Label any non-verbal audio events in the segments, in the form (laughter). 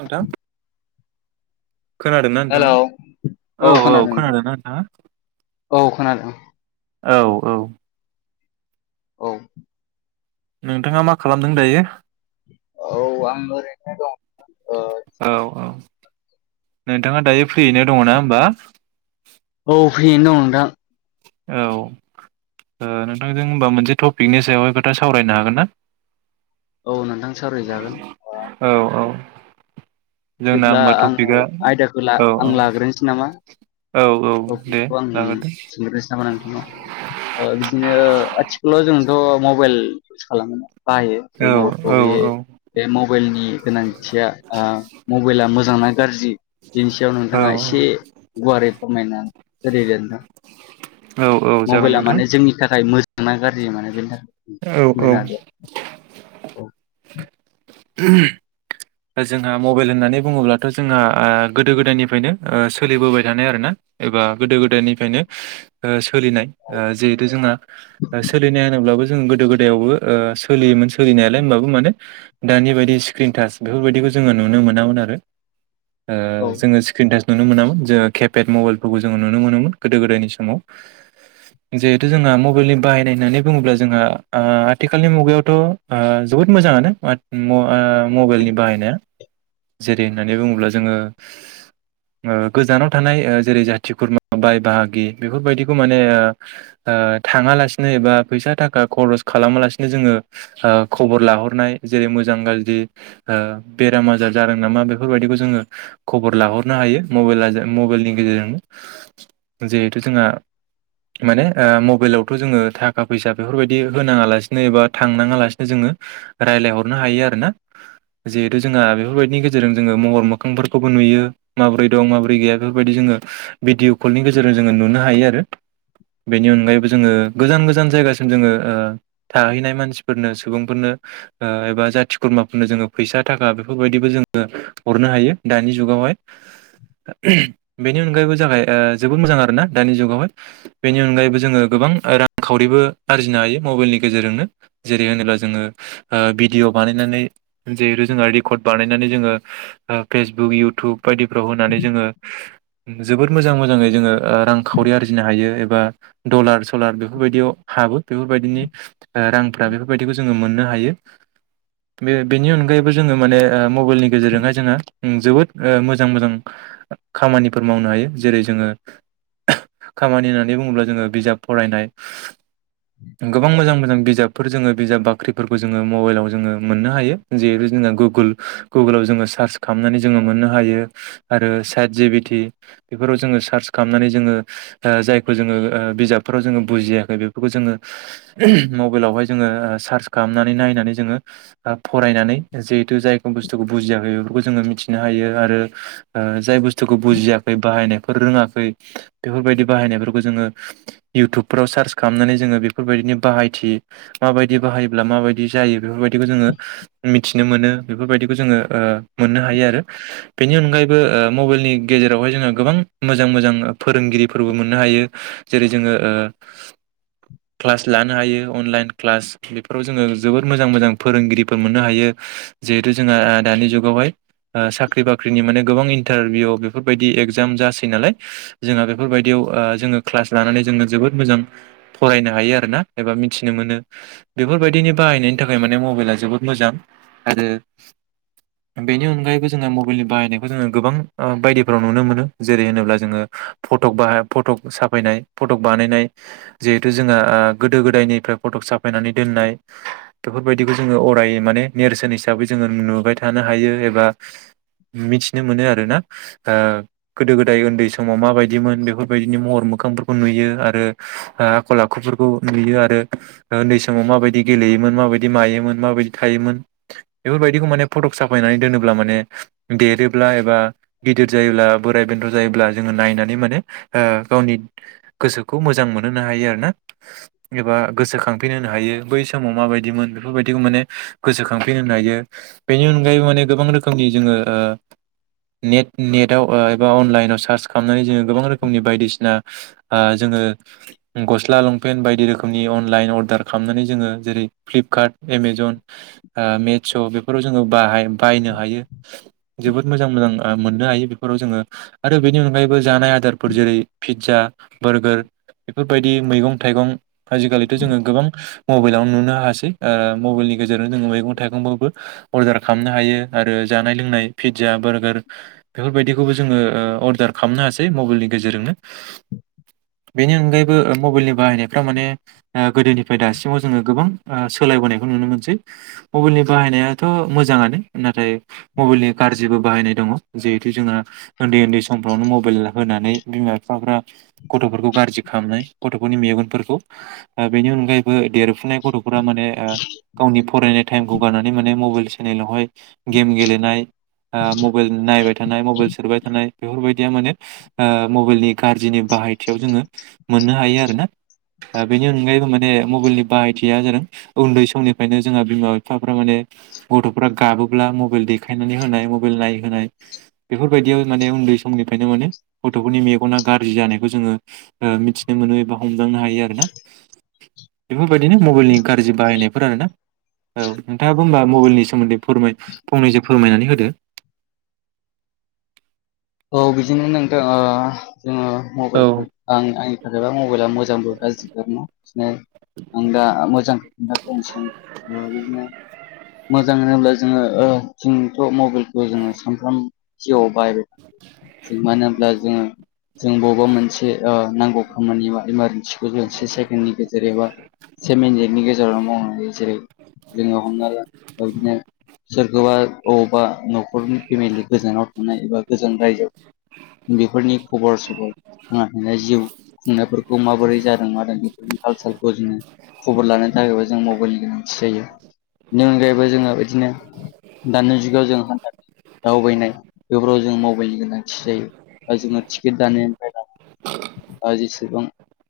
नोंथां खोनादोंना नोंथाङा हेलौ औ औ खोनादोंना नोंथाङा? औ खोनादों। औ औ औ नोंथाङा मा खालामदों दायो? औ आं ओरैनो दं ओ औ औ नोंथाङा दायो फ्रियैनो दङोना होमबा? औ फ्रियैनो दं नोंथां औ ओ नोंथांजों होमबा मोनसे टपिकनि सायावहाय खोथा सावरायनो हागोन ना? औ नोंथां सावराय जागोन औ औ। जोंना दिब्ला होमबा आङो टपिकआ आयदाखो ला औ आं औ लाग्रोनोसै नामा? औ औ (unintelligible) (unintelligible) ओ दे जागोन दे बिदिनो आथिखालाव जोंथ' मबाइल इउस खालामो ना? बायो औ औ (unintelligible) बे मबाइलनि गोनांथिया आ मबाइला मोजांना गारज्रि बिनि सायाव औ नोंथाङा एसे गुवारै फोरमायना होदो दे नोंथां (inaudible) औ जागोन मबाइला नोंथां माने जोंनि थाखाय मोजांना गाज्रि माने बेनि थाखाय औ औ। खमायनानै (unintelligible) दा जोंहा मबाइल होननानै बुङोब्लाथ' जोंहा ओ‌ गोदो गोदायनिफ्रायनो ओ सोलिबोबाय थानाय आरोना। एबा गोदो गोदायनिफायनो ओ सोलिनाय ओ जिहेथु जोंना सोलिनाय होनोब्लाबो जों गोदो गोदायावबो ओ सोलियोमोन सोलिनायालाय होमबाबो माने दानि बायदि स्क्रिन टाच बेफोरबायदिबो जोङो नुनो मोनामोन आरो ओ औ जोङो सो क्रिन टास नुनो मोनामोन जोङो केपेड मबाइलफोरखौ जोङो नुनो मोनोमोन गोदो गोदायनि समाव। जिहेथु जोंहा मबाइलनि बाहायनाय होननानै बुङोब्ला जोंहा ओ आथिखालनि मुगायावथ' ओ जोबोद मोजाङानो मात म ओ मबेइलनि बाहायनो जेरै होननानै बुङोब्ला जोङो ओ गोजानाव थानाय ओ जेरै जाथि खुरमा बाय बाहागि बेफोरबायदिखौ माने ओ ओ थाङालासिनो एबा फैसा थाखा खरस खालामा लासिनो जोङो ओ खबर लाहरनाय जेरै मोजां गाज्रि ओ बेराम आजार जादों नामा बेफोरबायदिखौ जोङो खबर लाहरनो हायो मबायला जा मबाइलनि गेजेरजों जिहेथु जोङा माने ओ मबाइलावथ' जोङो थाखा फैसा बेफोरबायदि होनाङा लासिनो एबा थांनाङा लासिनो जोङो रायलायहरनो हायो आरो ना? जिहेतु जोंहा बेफोरबायदिनि गेजेरजों जोङो महर मोखांफोरखौबो नुयो माबोरै दं माबोरै गैया बेफोरबायदि जोङो भिडिअ कलनि गेजेरजों जोङो नुनो हायो आरो। बेनि अनगायैबो जोङो गोजान गोजान जायगासिम जोङो ओ थाहैनाय मानसिफोरनो सुबुंफोरनो ओ एबा जाथि खुरमाफोरनो जोङो फैसा थाखा बेफोरबायदिबो जोङो हरनो हायो दानि जुगावहाय। बेनि अनगायैबो जागाय ओ जोबोद मोजां आरोना दानि जुगावहाय। बेनि अनगायैबो जोङो गोबां रांखावरिबो आरजिनो हायो मबेइलनि गेजेरजोंनो जेरै होनोब्ला जोङो ओ भिदिअ' बानायनानै जिहेदु जोङो रेकर्ड बानायनानै जोङो ओ पेसबुक इउथुब बायदिफ्राव होनानै जोङो जोबोद मोजां मोजाङै जोङो ओ रांखावरि आरजिनो हायो एबा डलार सलार बेफोरबायदियाव हाबो बेफोरबायदिनि ओ रांफ्रा बेफोरबायदिखौ जोङो मोननो हायो बे बेनि अनगायैबो जोङो माने ओ मबाइलनि गेजेरजोंहाय जोङो जोबोद ओ मोजां मोजां खामानिफोर मावनो हायो जेरै जोङो (unintelligible) खामानि होननानै बुङोब्ला जोङो बिजाब फरायनाय गोबां मोजां मोजां बिजाबफोर जोङो बिजाब बाख्रिफोरबो जोङो मबाइलाव जोङो मोननो हायो। जेरै जोङो गुगुल गुगुलाव जोङो सार्च खालामनानै जोङो मोननो हायो आरो साट जि भि टि बिफोराव जोङो सार्च खालामनानै जोङो ओ जायखौ ओ जोङो बिजाबफोराव जोङो बुजियाखै बेफोरखौ जोङो मबाइलावहाय जोङो ओ सार्च खामनानै नायनानै जोङो फरायनानै जिहेथु जाय बुस्थुखौ बुजियाखै बेफोरखौ जोङो मिथिनो हायो आरो ओ जाय बुस्थुखौ बुजियाखै बाहायनायफोर रोङाखै बेफोरबायदि बाहायनायफोरखौ जोङो इउटुबफोराव सार्च खालामनानै जोङो बेफोरबायदिनि बाहायथि माबायदि बाहायोब्ला माबायदि जायो बेफोरबायदिखौ जोङो मिथिनो मोनो बेफोरबायदिखौ जोङो ओ मोननो हायो आरो बेनि अनगायैबो ओ मबाइलनि गेजेरावहाय जोङो गोबां मोजां मोजां फोरोंगिरिफोरबो मोननो हायो। जेरै जोङो ओ क्लास लानो हायो अनलाइन क्लास बेफोराव जोङो जोबोद मोजां मोजां फोरोंगिरि फोर मोननो हायो जिहेथु जोङो ओ दानि जुगावहाय ओ साख्रि बाख्रिनि माने गोबां इन्टारभिउआव बेफोरबायदि एगजाम जासै नालाय जोंहा बेफोरबायदियाव ओ जोङो क्लास लानानै जोङो जोबोद मोजां फरायनो हायो आरोना एबा मिथिनो मोनो बेफोरबायदिनि बाहायनायनि थाखाय माने मबाइला जोबोद मोजां आरो बेनि अनगायैबो जोङो मबाइलनि बाहायनायखौ जोङो गोबां ओ बायदिफोराव नुनो मोनो जेरै होनोब्ला जोङो फट'क बाह फट'क साफायनाय फट'क बानायनाय। जिहेथु जोङो ओ गोदो गोदायनिफ्राय फट'क साफायनानै दोननाय बेफोरबायदिखौ जोङो अर रायै माने नेरसोन हिसाबै जोङो नुबाय थानो हायो एबा मिथिनो मोनो आरो ना ओ गोदो गोदाय उन्दै समाव माबायदिमोन बेफोरबायदिनि महर मोखांफोरखौ नुयो आरो ओ आखल आखुफोरखौ नुयो आरो ओ उन्दै समाव माबायदि गेलेयोमोन माबायदि मायोमोन माबायदि थायोमोन बेफोरबायदिखौ माने फटक साफायनानै दोनोब्ला माने देरोब्ला एबा गिदिर जायोब्ला बोराय बेन्थ' जायोब्ला जोंङो नायनानै माने गावनि गोसोखौ मोजां मोनहोनो हायो आरोना। एबा गोसोखांफिन होनो हायो बै समाव माबायदिमोन बेफोरबायदिखौ माने गोसोखांफिनहोनो हायो बेनि अनगायैबो माने गोबां रोखोमनि जोङो ओ नेट नेटाव एबा अनलाइनाव सार्च खालामनानै जोङो गोबां रोखोमनि बायदिसिना ओ जोङो गस्ला लंपेन्ट बायदि रोखोमनि अनलाइन अर्डार खालामनानै जोङो जेरै फ्लिपकार्ट एमाजन ओ मेच्च' बेफोराव जोङो बाहाय बायनो हायो जोबोद मोजां मोजां ओ मोननो हायो बेफोराव जोंङो आरो बेनि अनगायैबो जानाय आदारफोर जेरै पिज्जा बारगार बेफोरबायदि मैगं थाइगं आजिखालिथ' जोंङो गोबां मबाइलावनो नुनो हासै मबाइलनि गेजेरजों जोंङो मैगं थाइगंखौबो अर्डार खालामनो हायो आरो जानाय लोंनाय पिज्जा बारगार बेफोरबायदिखौबो जोंङो ओ अर्दार खालामनो हासै मबाइलनि गेजेरजोंनो। बेनि अनगायैबो ओ मबाइलनि बाहायनायफ्रा माने ओ गोदोनिफ्राय दासिमाव जोङो गोबां ओ सोलायबोनायखौ नुनो मोनसै। मबाइलनि बाहायनायाथ' मोजाङानो नाथाय मबाइलनि गाज्रिबो बाहायनाय दङ जिहेथु जोङो उन्दै उन्दै समफ्रावनो मबाइल होनानै बिमा बिफाफ्रा गथ'फोरखौ गाज्रि खालामनाय गथ'फोरनि मेगनफोरखौ ओ बेनि अनगायैबो देर फुनाय गथ'फोरा माने ओ गावनि फरायनाय टाइमखौ गारनानै माने मबाइल सेनेलावहाय गेम गेलेनाय ओ मबाइल नायबाय थानाय मबाइल सेरबाय थानाय बेफोरबायदिया माने ओ मबाइलनि गाज्रिनि बाहायथियाव जोंङो मोननो हायो आरोना ओ बेनि अनगायैबो माने मबाइलनि बाहायथिया जादों उन्दै समनि ओंखायनो जोंहा बिमा बिफाफ्रा माने गथ'फोरा गाबोब्ला मबाइल देखायनानै होनाय मबाइल नायहोनाय बेफोरबायदियाव माने उन्दै समनिफ्रायनो माने गथ'फोरनि मेगना गाज्रि जानायखौ जोंङो ओ मिथिनो मोनो एबा हमदांनो हायो आरोना बेफोरबायदिनो मबाइलनि गाज्रि बाहायनायफोर आरोना औ नोंथाङाबो होनबा मबाइलनि सोमोन्दै फोरमाय फंनैसो फोरमायनानै होदो। औ बिदिनो नोंथां ओ जोङो औ मबाइलखौ आं आंनि थाखायबा मबाइला मोजांबो गाज्रिबो आं दा मोजांखौ खोनथाग्रोनोसै बिदिनो मोजां होनब्ला जोङो ओ जोङोथ' मबाइलखौ जोङो सानफ्राम जिउवाव बाहाय मानो होनोमब्ला जोङो जों बबेबा मोनसे ओ नांगौ खामानि बा इमारजेन्सि गोजसे सेकेणडनि गेजेर एबा से मिनिटनि गेजेरावनो मावनानै जेरै जोंङो हमना ला बिदिनो सोरखौबा अबावबा न'खरनि फेमिलि गोजानाव थानाया एबा गोजान रायजोआव बेफोरनि खबर सबर थांना थानायानाय जिउ खुंनायफोरखौ माबोरै जादों मादों बेफोर कालसारखौ जोङो खबर लालायनो थाखायबो जों मबाइलनि गोनांथि जायो बेनि अनगायैबो जोङो बिदिनो दानि जुगाव जों हान दावबायनाय बेफोराव जों मबाइलनि गोनांथि जायो बा जोङो टिकेट दानायफ्राव आ जेसेबां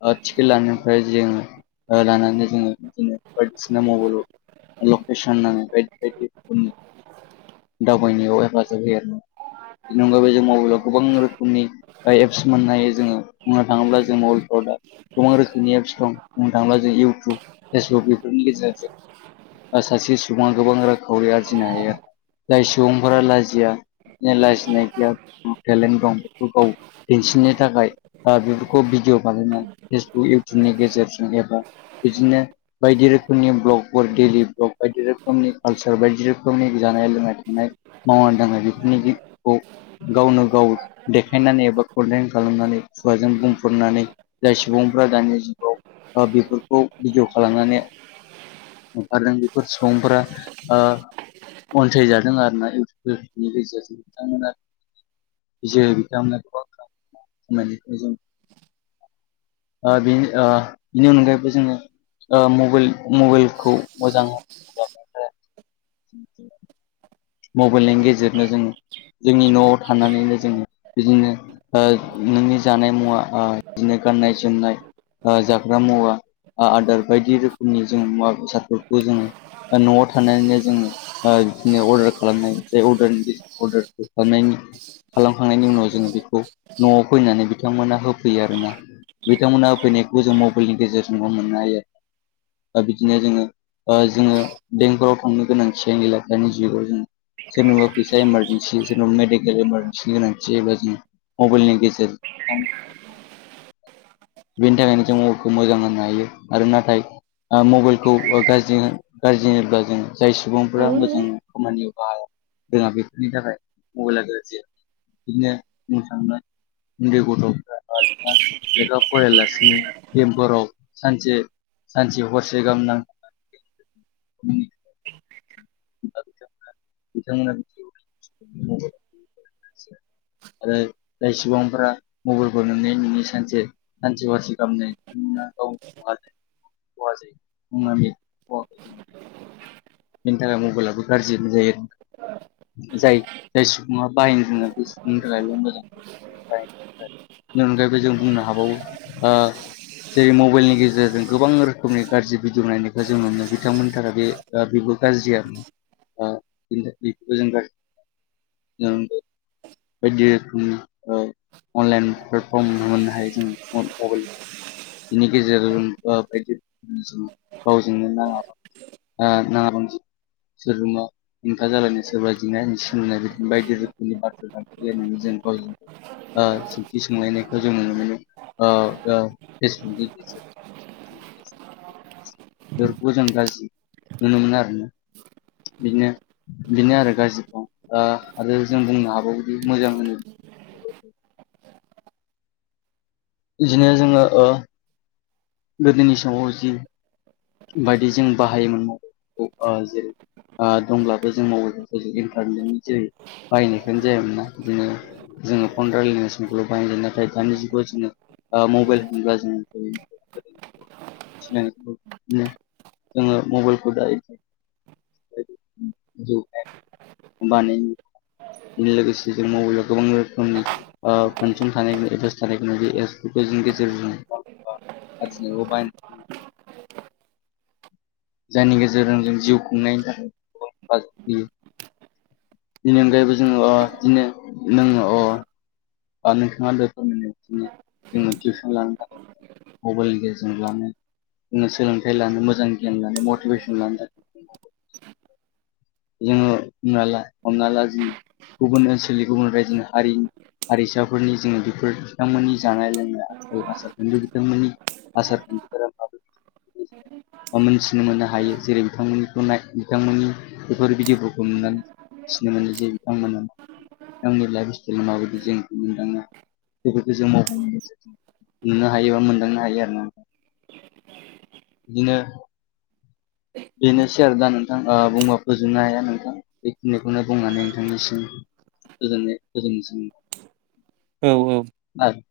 ओ टिकेट लानायनिफ्राय जोङो ओ लानानै जोङो बिदिनो बायदिसिना मबाइलाव लकेसन नायनाय बायदि बायदिखौनो दावबायनायाव हेफाजाब होयो आरो। (unintelligible) एप्स मोननो हायो जोंङो बुंनो थाङोब्ला जों अल्ट दा। गोबां रोखोमनि एप्स दं बुंनो थाङोब्ला जों इउटुब फेसबुक बेफोरनि गेजेरजों। सासे सुबुङा गोबां रांखावरि आरजिनो हायो। जाय सुबुंफोरा लाजिया जाय लाजिनाय गैया टेलेन्ट दं बेखौ गाव। दिन्थिनो थाखाय बेफोरखौ भिडिय' बानायनाय फेसबुक इउटुबनि गेजेरजों एबा। इदिनो बायदि रोखोमनि ब्लकफोर डेलि ब्लक बायदि रोखोमनि कालसार बायदि रोखोमनि जानाय लोंनाय थानाय। मावा दांआ जिउखौनो जि खौ गावनो गाव देखायनानै एबा कनटेन खालामनानै खुवाजों बुंफनानै जाय सुबुंफ्रा दानि जिउआव बेफोरखौ भिडिअ' खालामनानै ओंखारदों बेफोर सुबुंफोरा ओ अनसायजादों आरो ना इउटुबफोरनि गेजेरजों बिथांमोना (unintelligible) बे बेनि अनगायैबो जोंङो ओ मबाइल मबाइलखौ मोजां (unintelligible) मबाइलनि गेजेरनो जोङो जोंनि न'आव थानानैनो जोङो बिदिनो ओ नोंनि जानाय मुवा बिदिनो गाननाय जोमनाय जाग्रा मुवा आदार बायदि रोखोमनि जों मुवा बेसादफोरखौ जोंङो न'आव थानानैनो जों बिदिनो अदार। खालामनायारा (unintelligible) खालामनायनि खालामखांनायनि उनाव जोङो बेखौ न'आव फैनानै बिथांमोना होफैयो आरोना। बिथांमोना फैनायखौ जों मबाइलनि गेजेरजोंबो मोननो हायो। दा बिदिनो जोङो ओ जोङो बेंकफोराव थांनो गोनांथिआनो गैला दानि जुगाव जोङो। सोरनोबा फैसा इमारजेनन्सि सोरनबा मेडिकेल इमारजेन्सि गोनांथिैबा जों मबाइलनि गेजेरजों (unintelligible) बेनि थाखायनो जों (unintelligible) मोजां होनो हायो आरो नाथाय मबाइलखौ गाज्रि होनब्ला जों जाय सुबुंफोरा मोजां खामानियाव। बा जोंहा बेफोरनि थाखाय मबाइला गोनांथि। बिदिनो बुंनो थांब्ला उन्दै गथ'फ्रा ओ नोंथां लेखा फरायालासिनो गेमफोराव सानसे सानसे हरसे गाहाम नां। (inaudible) आरो जाय सुबुं फोरा मबाइलफोर नोंनि नोंनि सानसे सानसे फारसे खालामनाय। (inaudible) खहा जायो हमनानै अ। बेनि थाखाय मबाइलाबो गाज्रि होन जायो जाय जाय सुबुङा बाहायनो रोङो बिसिनि थाखायबो मोजां ओमफाय अनगायैबो जों बुंनो हाबावो ओ जेरै मबाइलनि गेजेरजों गोबां रोखोमनि गाज्रि भिडिय' नायनायखौ जों नुनो बिथांमोन थाखाय बे। दा बेबो गाज्रि आरोना बेबो जों गाज्रि (inaudible) बायदि रोखोमनि अनलाइन प्लेटफर्म नु मोननो हायो जों मबाइल बिनि गेजेराव जों ओ बायदि (unintelligible) गावजोंनो नाङाबा। (unintelligible) हेंथा जालायनाय सोरबा जिनाय सोलनाय बिदि बायदि रोखोमनि बाथ्रा दानख्रिलायनानै जों गावजों ओ गाव सोंथि सोंलायनायखौ जों नुनो मोनो फेसबुकनि गेजेरजों (inaudible) (unintelligible) गाजि नुनो मोनो आरो ना बिदिनो बिनो आरो गाजिखौ आ आरो जों बुंनो हाबावोदि मोजां होनो (inaudible) इदिनो जोङो ओ गोदोनि समाव जि बायदि जों बाहायोमोन (unintelligible) जेरै आ दंब्लाबो जों (unintelligible) जोरै बाहायनायखोनो जायामोना बिदिनो जोङो फन रायलायनाय समखौल' बायगोन नाथाय दानि जुगाव जोङो आ मबाइल (unintelligible) नो जोङो मबेलखौ दायो जे (unintelligible) बानायनो लोगोसे जों मबेलाव गोबां रोखोमनि ओ पनचन (unintelligible) (unintelligible) जायनि गेजेरजों जों जिउ खुंनायनि थाखाय (unintelligible) हेफाजाब होयो बिनि अनगायैबो जोङो अ बिदिनो नङो अ बा नोथाङा (unintelligible) जोङो टिउसन लानो मबाइलनि गेजेरजों लानो नो सोलोंथाइ लानो मोजां गियान लानो मटिभेसन लानो (inaudible) जोङो बुंना ला हमना ला जों गुबुन ओनसोलनि गुबुन रायजोनि हारिनि हारिसाफोरनि जोङो बेफोर बिथांमोननि जानाय लोंनाय (unintelligible) बिथांमोननि आसार खान्थिफोरा (unintelligible) (inaudible) मोनथिनो मोननो हायो जेरै बिथांमोननिखौ नाय बिथांमोननि बेफोर भिदिअफोरखौ नुनानै फिनो मोनो जे बिथांमोना आंनि लाइफ (unintelligible) जों मोनदाङा बेफोरखौ जों (unintelligible) नुनो हायोबा मोनदांनो हायो आरो ना (inaudible) बिदिनो बेनोसै आरो दा नोंथां ओ बुंबा फोजोबनो हाया नोंथां बेखिनिखौनो बुंनानै नोंथांनिसिम‌ गोजोन्नाय गोजोन औ औ (unintelligible)